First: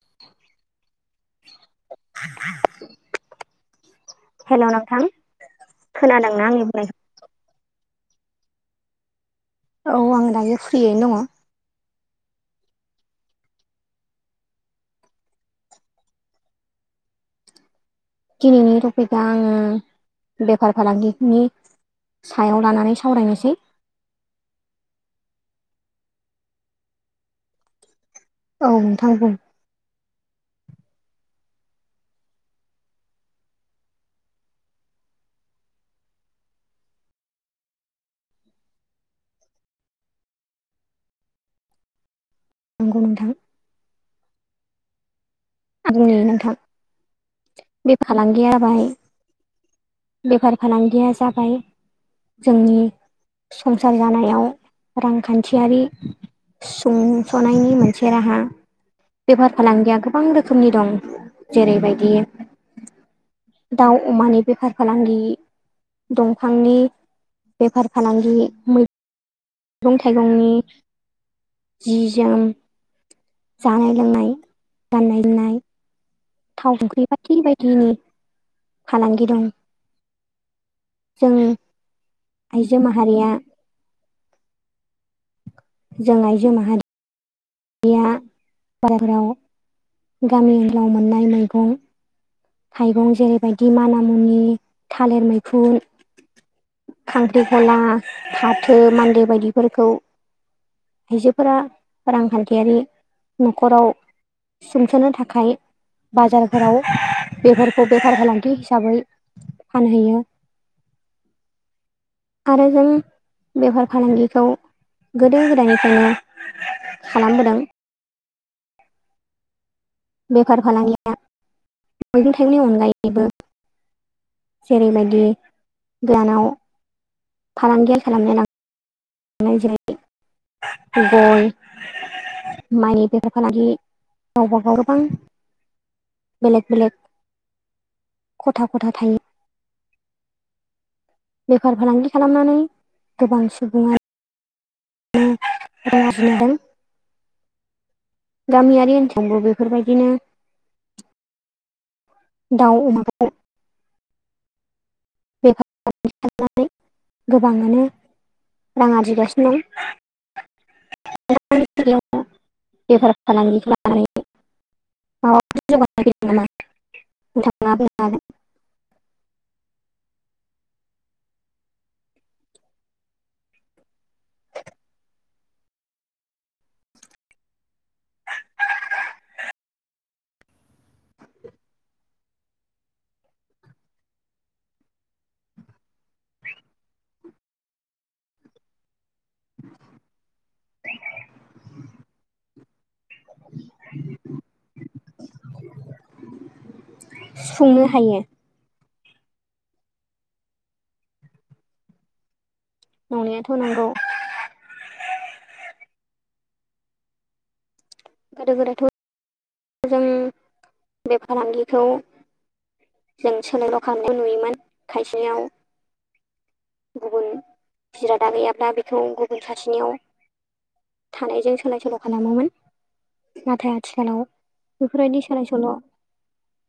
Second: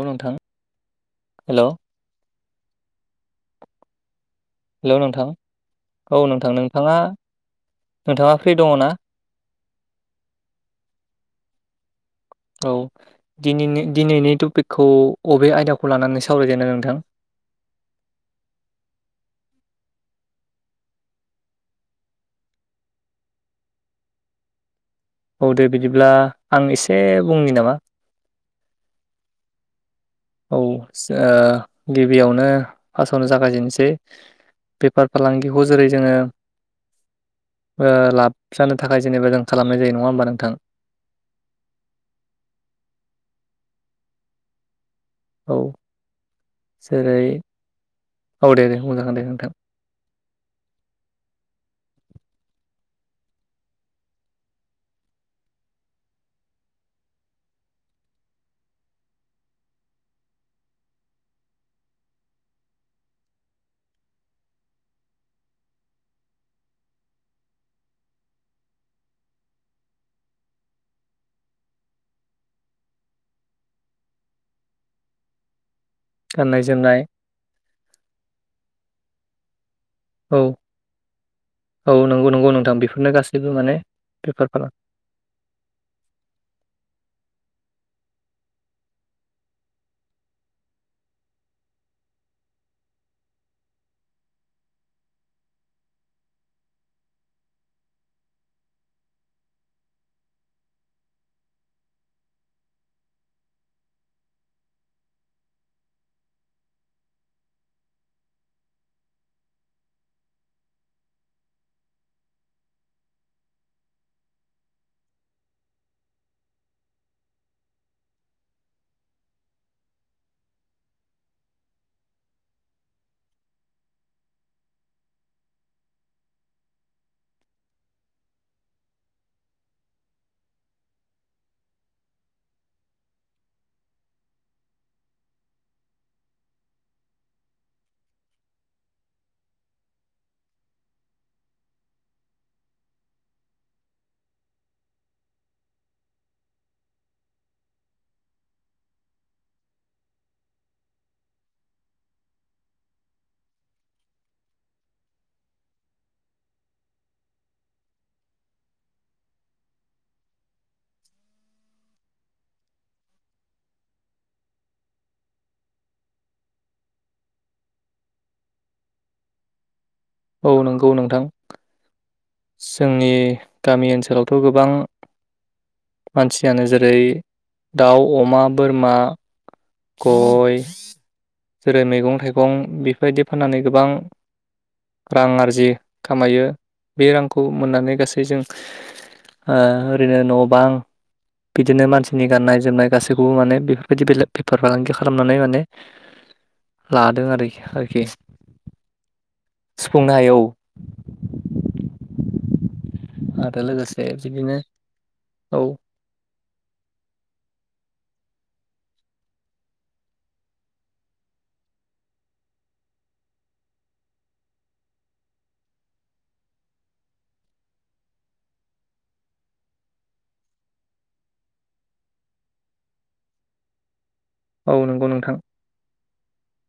औ नोंथां हेल' [inaudible] हेल' नोंथां औ खोनादोंना नोंथां आंनि बुंनाय? नोंथाङा नोंथाङा फ्रि दङ ना? औ आं दायो फ्रियैनो दङ। औ दिनिनि दिनैनि टपिकखौ अबे आयदाखौ लानानै सावरायजेननो नोंथां? [unintelligible] दिनैनि टपिकआ आङो बेफार फालांगिनि सायाव लानानै सावरायनोसै। औ दे बिदिब्ला आं एसे बुंनि नामा औ नोंथां बुं। औ ओ गिबियावनो फास्थआवनो जागायजेननोसै बेफार फालांगिखौ जेरै जोङो ओ लाब जानो थाखाय जेनेबा जों खालामनाय जायो नङा होमबा नोंथां। [unintelligible] नंगौ नोंथां। औ आं बुंनि नोंथां जेरै बे औ फालांगिया दे दे जाबाय। बुंजागोन दे नोंथां बेफार फालांगिया जाबाय जोंनि संसार जानायाव रांखान्थियारि सुंस'नायनि मोनसे राहा बेफार फालांगिया गोबां रोखोम रोखोमनि दं जेरैबायदि दाउ अमानि बेफार फालांगि दंफांनि बेफार फालांगि मै मैगं थाइगंनि जि जोम जानाय लोंनाय गाननाय जोमनाय गाननाय थाव जोमनाय ओंख्रि बायदि बायदिनि फालांगि दं औ जों औ नंगौ नंगौ नोंथां आइजो बेफोरनो माहारिया गासैबो माने बेफारफोरा जों आइजो माहारि या बाजारफोराव गामि ओनसोलाव मोननाय मैगं थाइगं जेरैबायदि मानामुनि थालिर मैखुन खांख्रिखला फाथो मान्दे बायदिफोरखौ आइजोफोरा रांखान्थियारि न'खराव सोंस'नो थाखाय बाजारफोराव बेफोरखौ बेफार फालांगि हिसाबै फानहैयो आरो जों बेफार फालांगिखौ गोदो गोदायनिफ्रायनो खालामबोदों बेफार फालांगिया मैगं थाइगंनि अनगायैबो जेरैबायदि [unintelligible] नाव फालांगिया खालामनो ला [unintelligible] गय मानि बेफार फालांगि गावबा गाव गोबां बेलेग बेलेग खथा खथा थायो। बेफार फालांगि खालामनानै गोबां सुबुङा रां आरजिनो हादों। गामियारि ओनसोलावबो बेफोरबायदिनो दाउ अमा खालामनानै गोबाङानो रां आरजिगासिनो दं [unintelligible] बेफार फालांगि खालामनानै [unintelligible] [inaudible] [inaudible] [unintelligible] औ नंगौ नोंथां। जोंनि गामि ओनसोलावथ' गोबां मानसियानो जेरै दाउ अमा बोरमा गय जेरै मैगं थाइगं बेफोरबायदि फाननानै गोबां रां आरजियो खामायो बे रांखौ मोननानै गासै जों ओ ओरैनो न' बां बिदिनो मानसिनि गाननाय जोमनाय गासैखौबो माने बेफोरबायदि बेले बेफार फालांगि खालामनानै माने लादों आरो सुफुंनो आरोखि हायो सुफुंनो हायो औ नंनायाथ' आरो नंगौ लोगोसे बिदिनो औ गोदो गोदायथ' जों बे फालांगिखौ जों सोलाय बोल खालामनायखौ नुयोमोन खायसेयाव गुबुन जिरादा गैयाब्ला बेखौ गुबुन सासेनियाव थानायजों सोलाय सोल' खालामोमोन नाथाय आथिखालाव औ नंगौ बेफोरबायदि नोंथां सोलाय सोल'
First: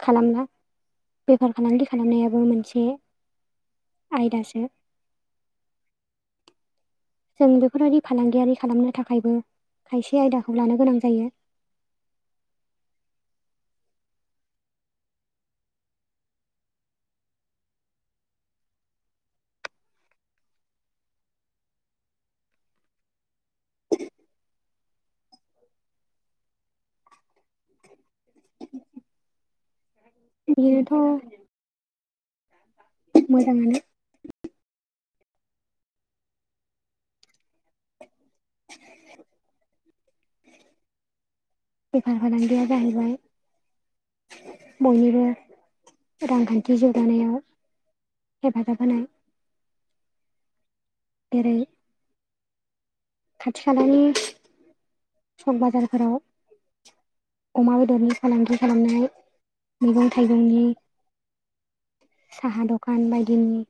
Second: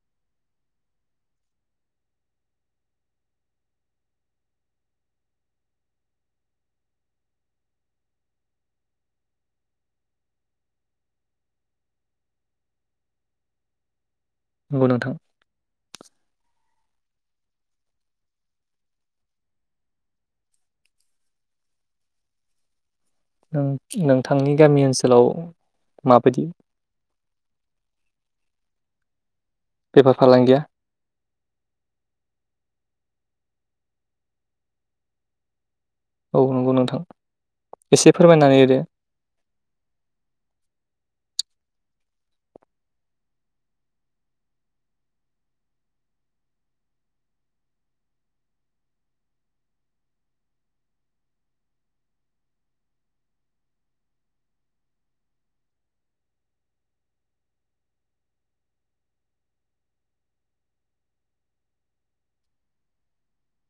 खालामना बेफार फालांगि खालामनायाबो मोनसे आयदासो। जों बेफोरबायाददि फालांगियारि खालामनो थाखायबो खायसे आयदाखौ लानो गोनां जायो। [inaudible] नंगौ नोंथां। नोंथांनि गामि ओनसोलाव माबायदि? [inaudible] बेफार फालांगिया? बेयोथ' मोजाङानो। औ नंगौ नोंथां एसे फोरमायनानै होदो। बेफार फालांगिया जाहैबाय बयनिबो रांखान्थि जौगानायाव हेफाजाबहोनाय जेरै खाथि खालानि सक बाजारफोराव अमा बेदरनि फालांगि खालामनाय मैगं थाइगंनि साहा दखान बायदिनि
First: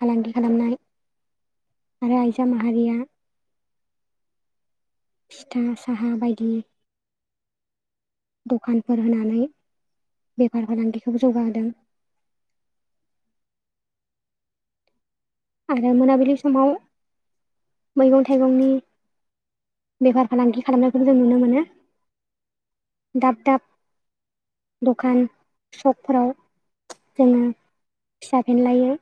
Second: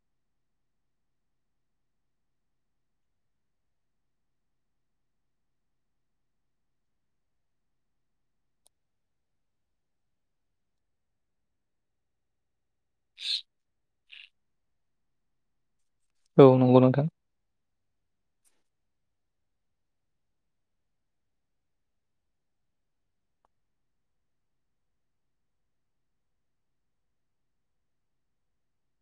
फालांगि खालामनाय। आरो आजा माहारिया फिथा साहा बायदि दखानफोर होनानै बेफार फालांगिखौ जौगाहोदों। [inaudible] आरो मोनाबिलि औ समाव नंगौ नोंथां मैगं थाइगंनि बेफार फालांगि खालामनायखौ जों नुनो मोनो। दाब दाब दखान सकफोराव जोङो फिसा फेनलायै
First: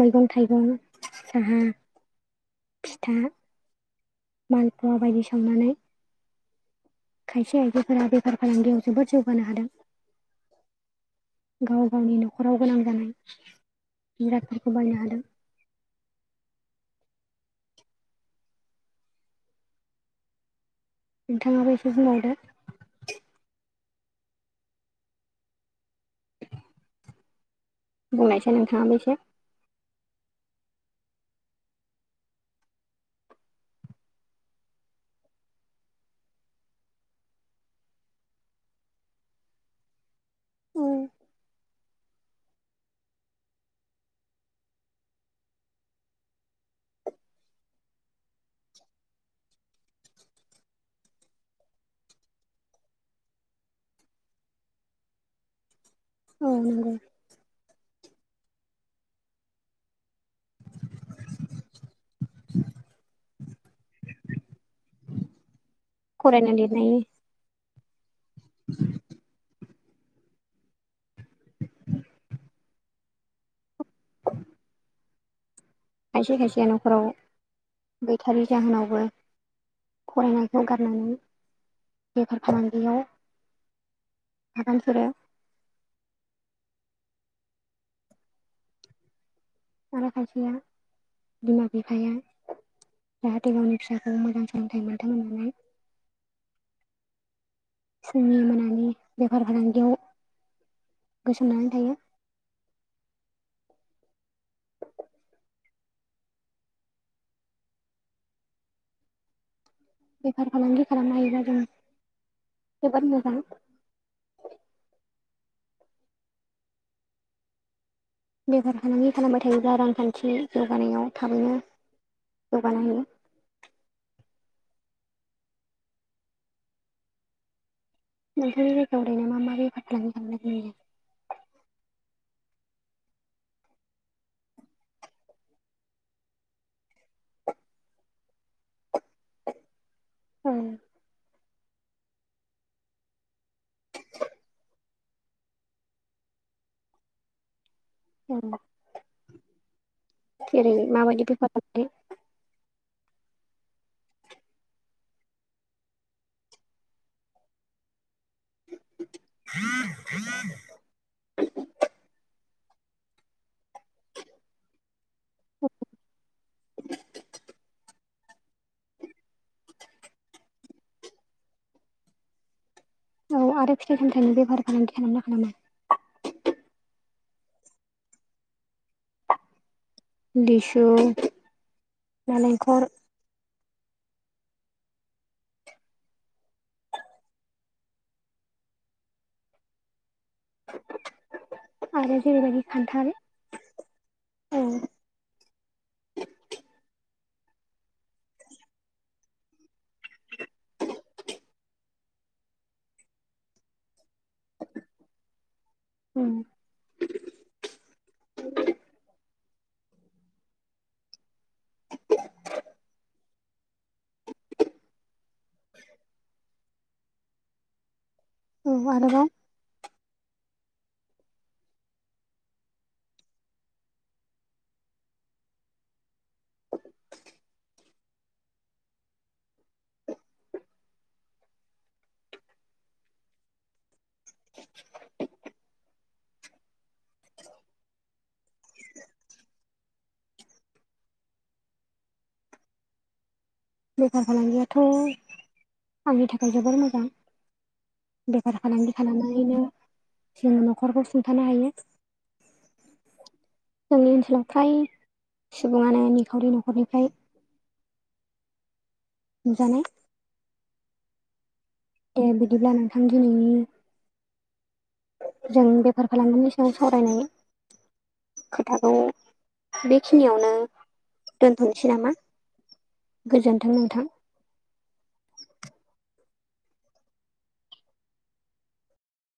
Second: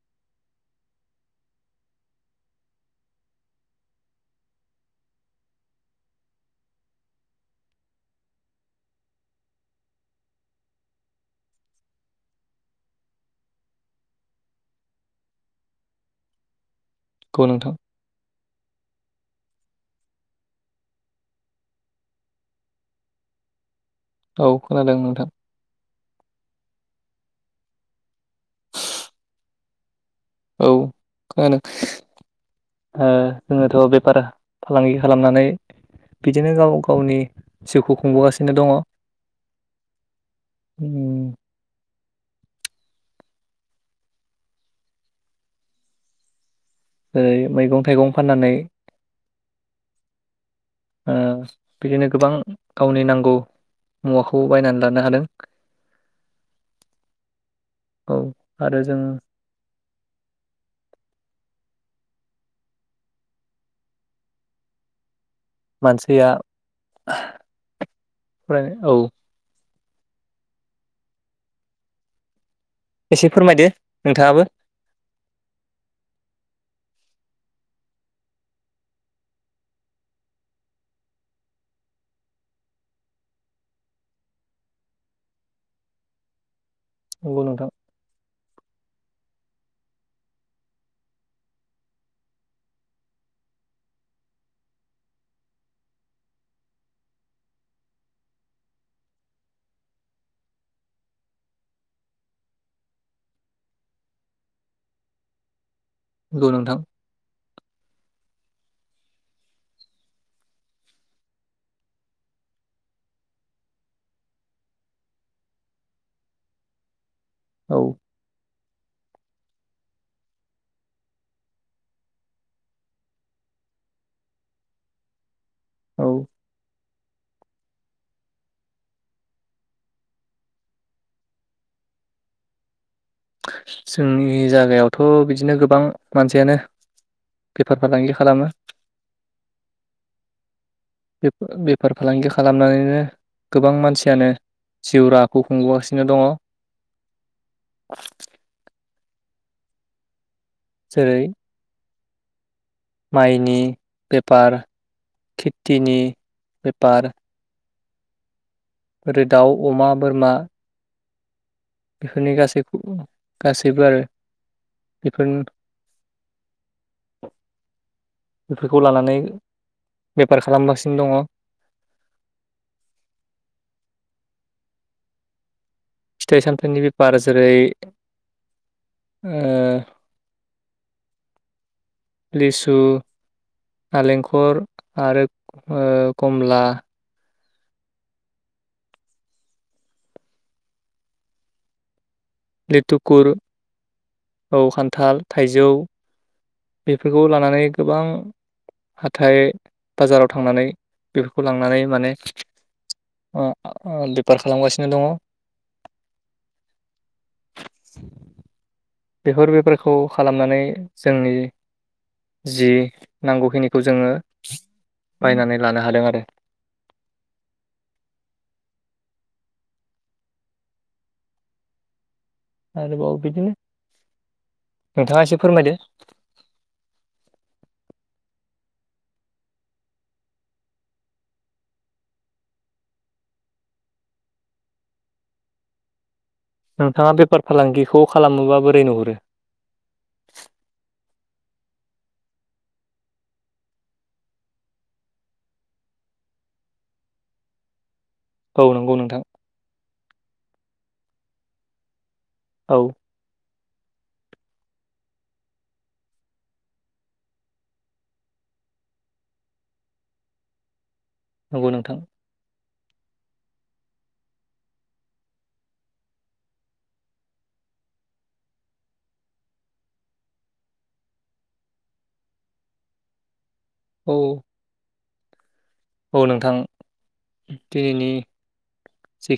मैगं थाइगं साहा फिथा मालपवा बायदि सावनानै खायसे आयदिफोरा बेफार फालांगियाव जोबोद जौगानो हादों। गाव गावनि न'खराव गोनां जानाय। जिरादफोरखौ बायनो हादों। खौ नोंथां नोंथाङाबो एसे बुंबावदो। औ खोनादों नोंथां। बुंनायसै नोंथाङाबो एसो औ खोनादों ओ जोङोथ' बेफार फालांगि खालामनानै बिदिनो गाव गावनि जिउखौ खुंबोगासिनो दङ। औ उम जेरै मैगं थाइगं फाननानै ओ बिदिनो गोबां गावनि नांगौ मुवाखौ बायनानै लानो हादों। औ नंगौ। औ आरो जोङो मानसिया फरायनाय लिरनायनि [unintelligible] फराय औ। एसे फोरमायदो नोंथाङाबो। खायसे खायसे न'खराव गैथारि जाहोनावबो फरायनायखौ गारनानै बेफार फालांगियाव [unintelligible] नंगौ नोंथां। आरो खायसेया बिमा बिफाया जाहाथे गावनि फिसाखौ मोजां सोलोंथाइ मोनथों होननानै [inaudible] फुंनि मोनानि बेफार फालांगियाव गोसोमनानै थायो। गौ नोंथां। बेफार फालांगि खालामनो हायोबा जों जोबोद मोजां। औ बेफार फालांगि खालामबाय थायोब्ला रांखान्थि जौगानायाव थाबैनो जौगानो हायो। औ नोंथांनि जायगायाव ओरैनो मा मा बेफार खालामनाय जायो? जोंनि जागायावथ' बिदिनो गोबां मानसियानो बेफार फालांगि खालामो। औ बेफार फालांगि खालामनानैनो गोबां मानसियानो जिउ राहाखौ खुंबोगासिनो दङ। उम जेरै माबायदि बेफार फालांगि? माइनि बेपार खिथिनि बेपार ओरै दाउ अमा बोरमा बेफोरनि गासैखौबो गासैबो आरो बेफोरनो बेफोरखौ लानानै बेफार खालामगासिनो दङ। औ आरो फिथाइ सामथाइनि बेफार फालांगि खालामो ना खालामा? फिथाइ सामथाइनि बेफार जेरै ओ लिसु लिसु नालेंखर नालेंखर आरो ओ कमला [inaudible] आरो जेरैबायदि खान्थाल लिथुकुर औ खान्थाल थाइजौ फोरखौ लानानै गोबां हाथाय बाजाराव थांनानै बेफोरखौ लांनानै माने अ [unintelligible] पार खालामगासिनो दङ। उम बेफोर बेफारखौ खालामनानै जोंनि जि नांगौखिनिखौ जोङो बायनानै लानो हादों आरो। औ आरोबाव आरोबाव बिदिनो नोंथाङा एसे फोरमायदो। [inaudible] नोंथाङा बेफार फालांगिखौ खालामोबा बोरै नुहुरो? [inaudible] बेफार फालांगियाथ' आंनि थाखाय जोबोर मोजां। बेफार औ नंगौ फालांगि नोंथां खालामनानैनो जोङो न'खरखौ सुंथानो हायो। औ। जोंनि ओनसोलाव फ्राय सुबुङानो निखावरि न'खरनिफ्राय [inaudible] नुजानाय नंगौ नोंथां दे बिदिब्ला नोंथां दिनैनि जों बेफार फालांगिनि सायाव सावरायनाय खोथाखौ बे खिनियावनो दोनथ'सै नामा? गोजोंन्थों नोंथां। [inaudible] औ औ नोंथां दिनैनि जि